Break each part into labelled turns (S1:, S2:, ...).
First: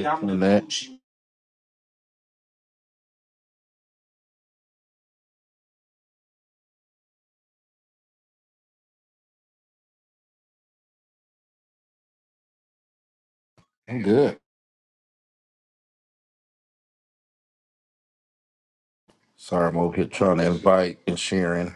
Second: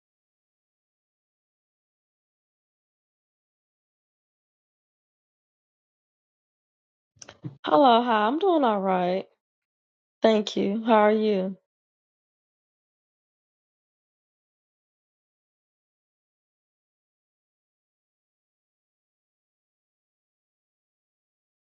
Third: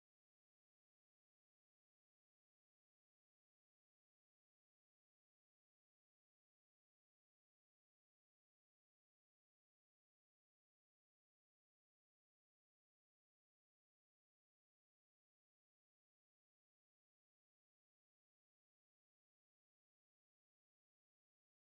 S1: Hey, Lynette.
S2: Hello, hi. I'm doing all right. Thank you. How are you?
S1: I'm good. Sorry, I'm over here trying to invite and sharing.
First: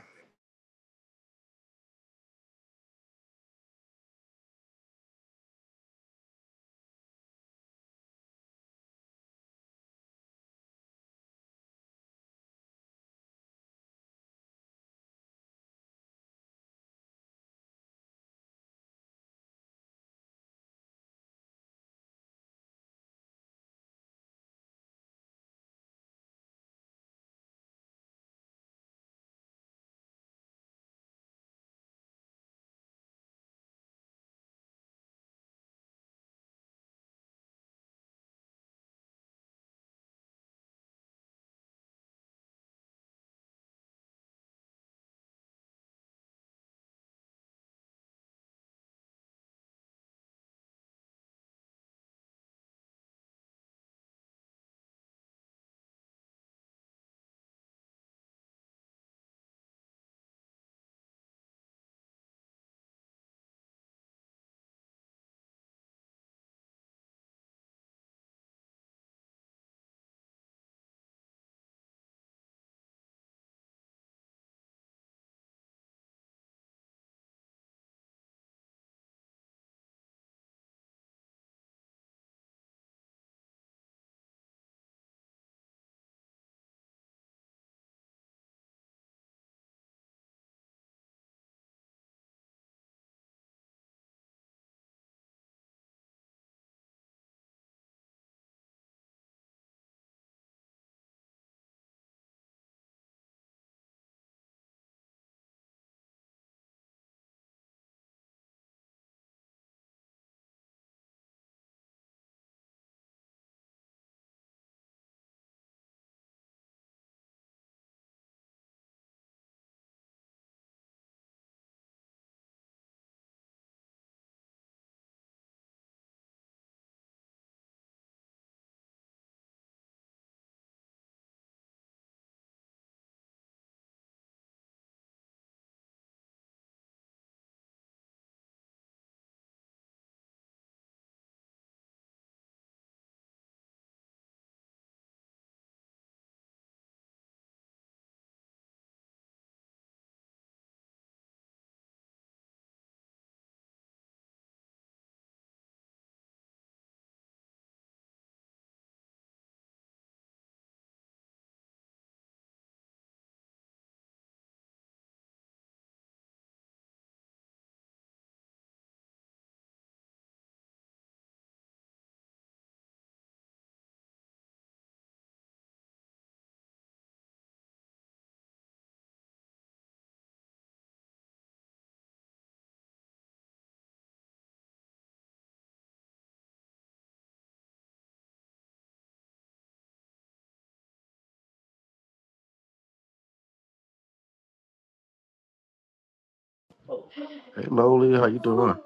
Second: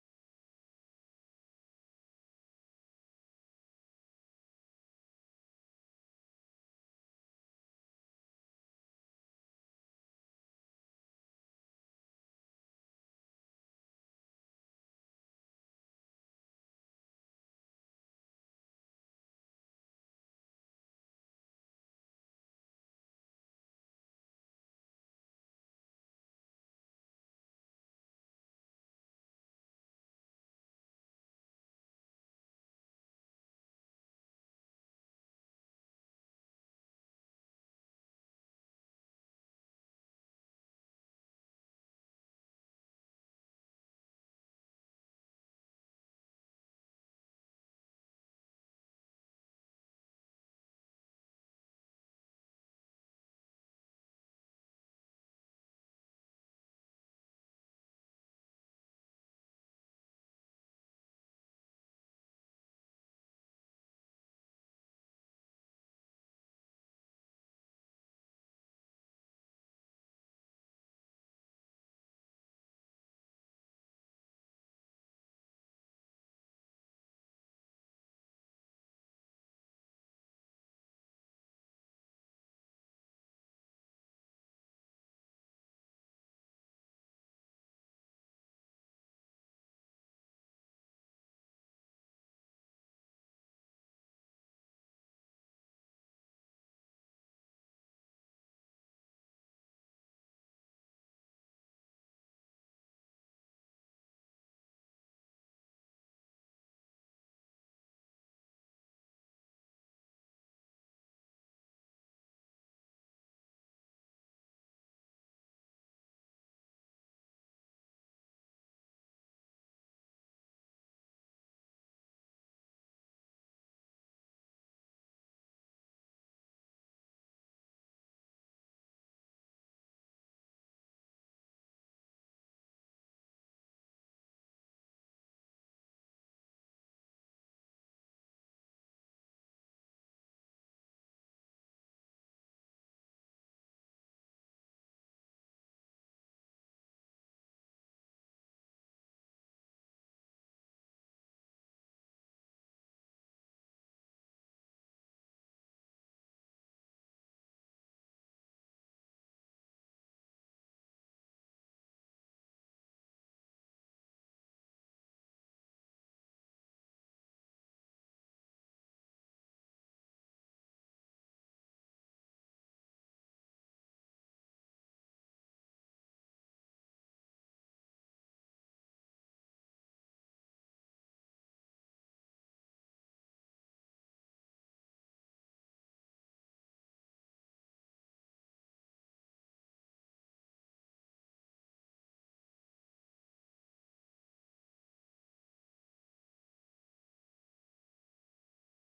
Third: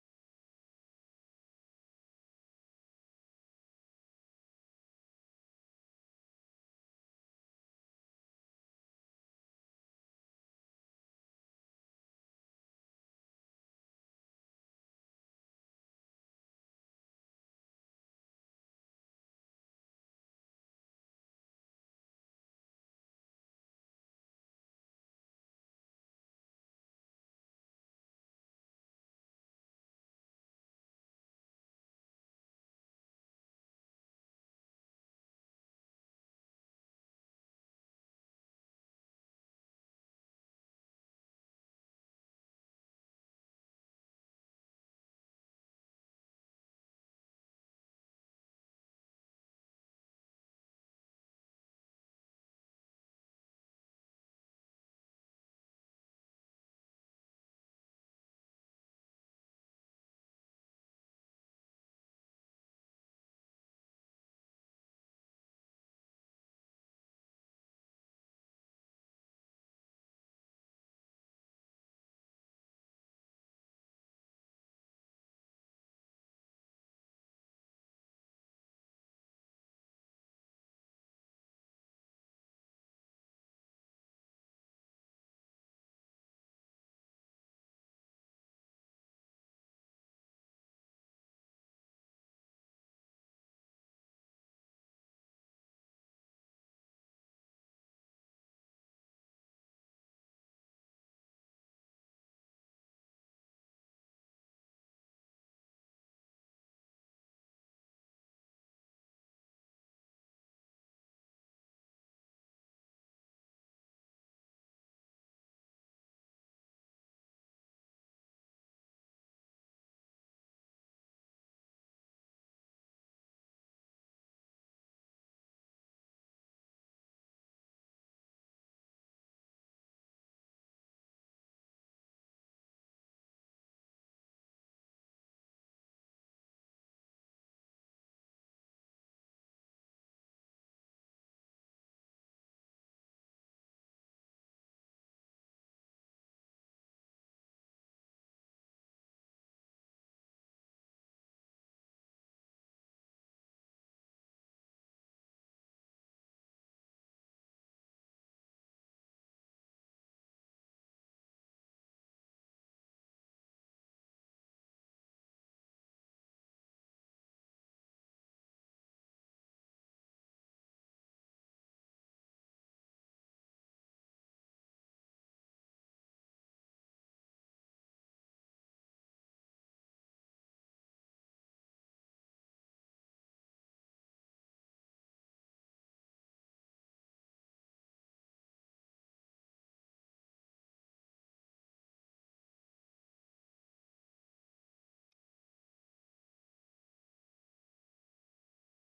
S1: Hey, Loli, how you doing?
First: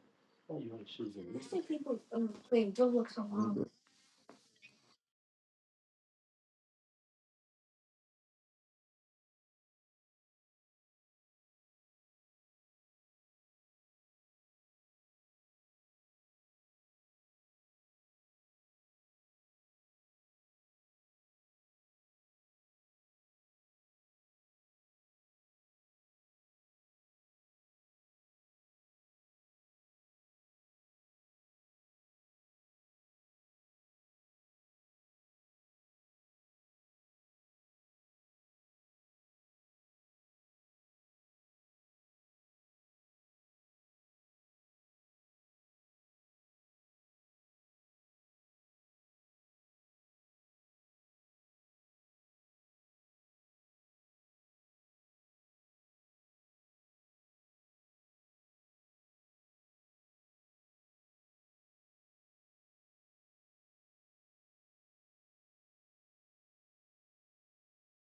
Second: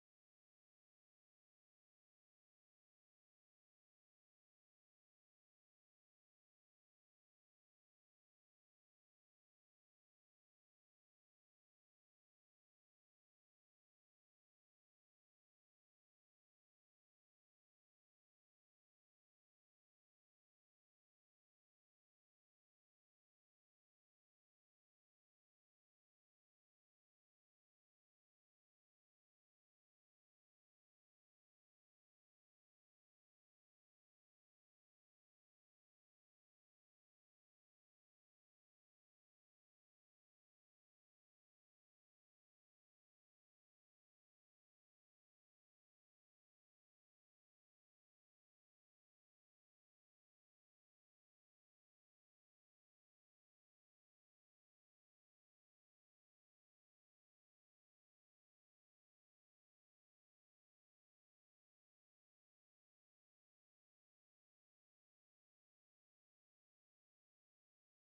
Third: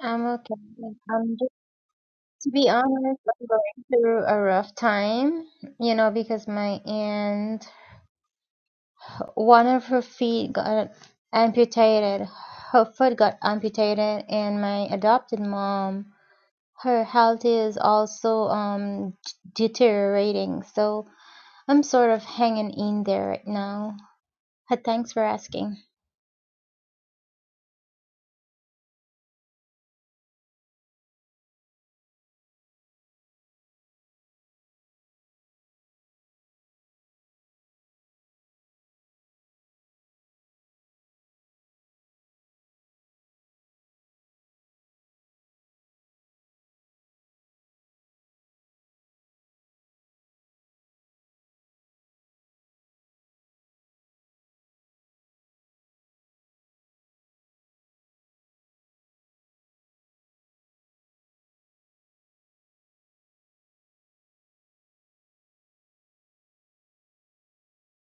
S3: I'm okay. Um, just to be honest, I'm going through a rough time, you know, because my aunt, one of her feet got amputated. Her foot got amputated, and my adopted mom, her health is also um d- deteriorating. So I'm sort of hanging in there right now. Uh, Thanks for asking.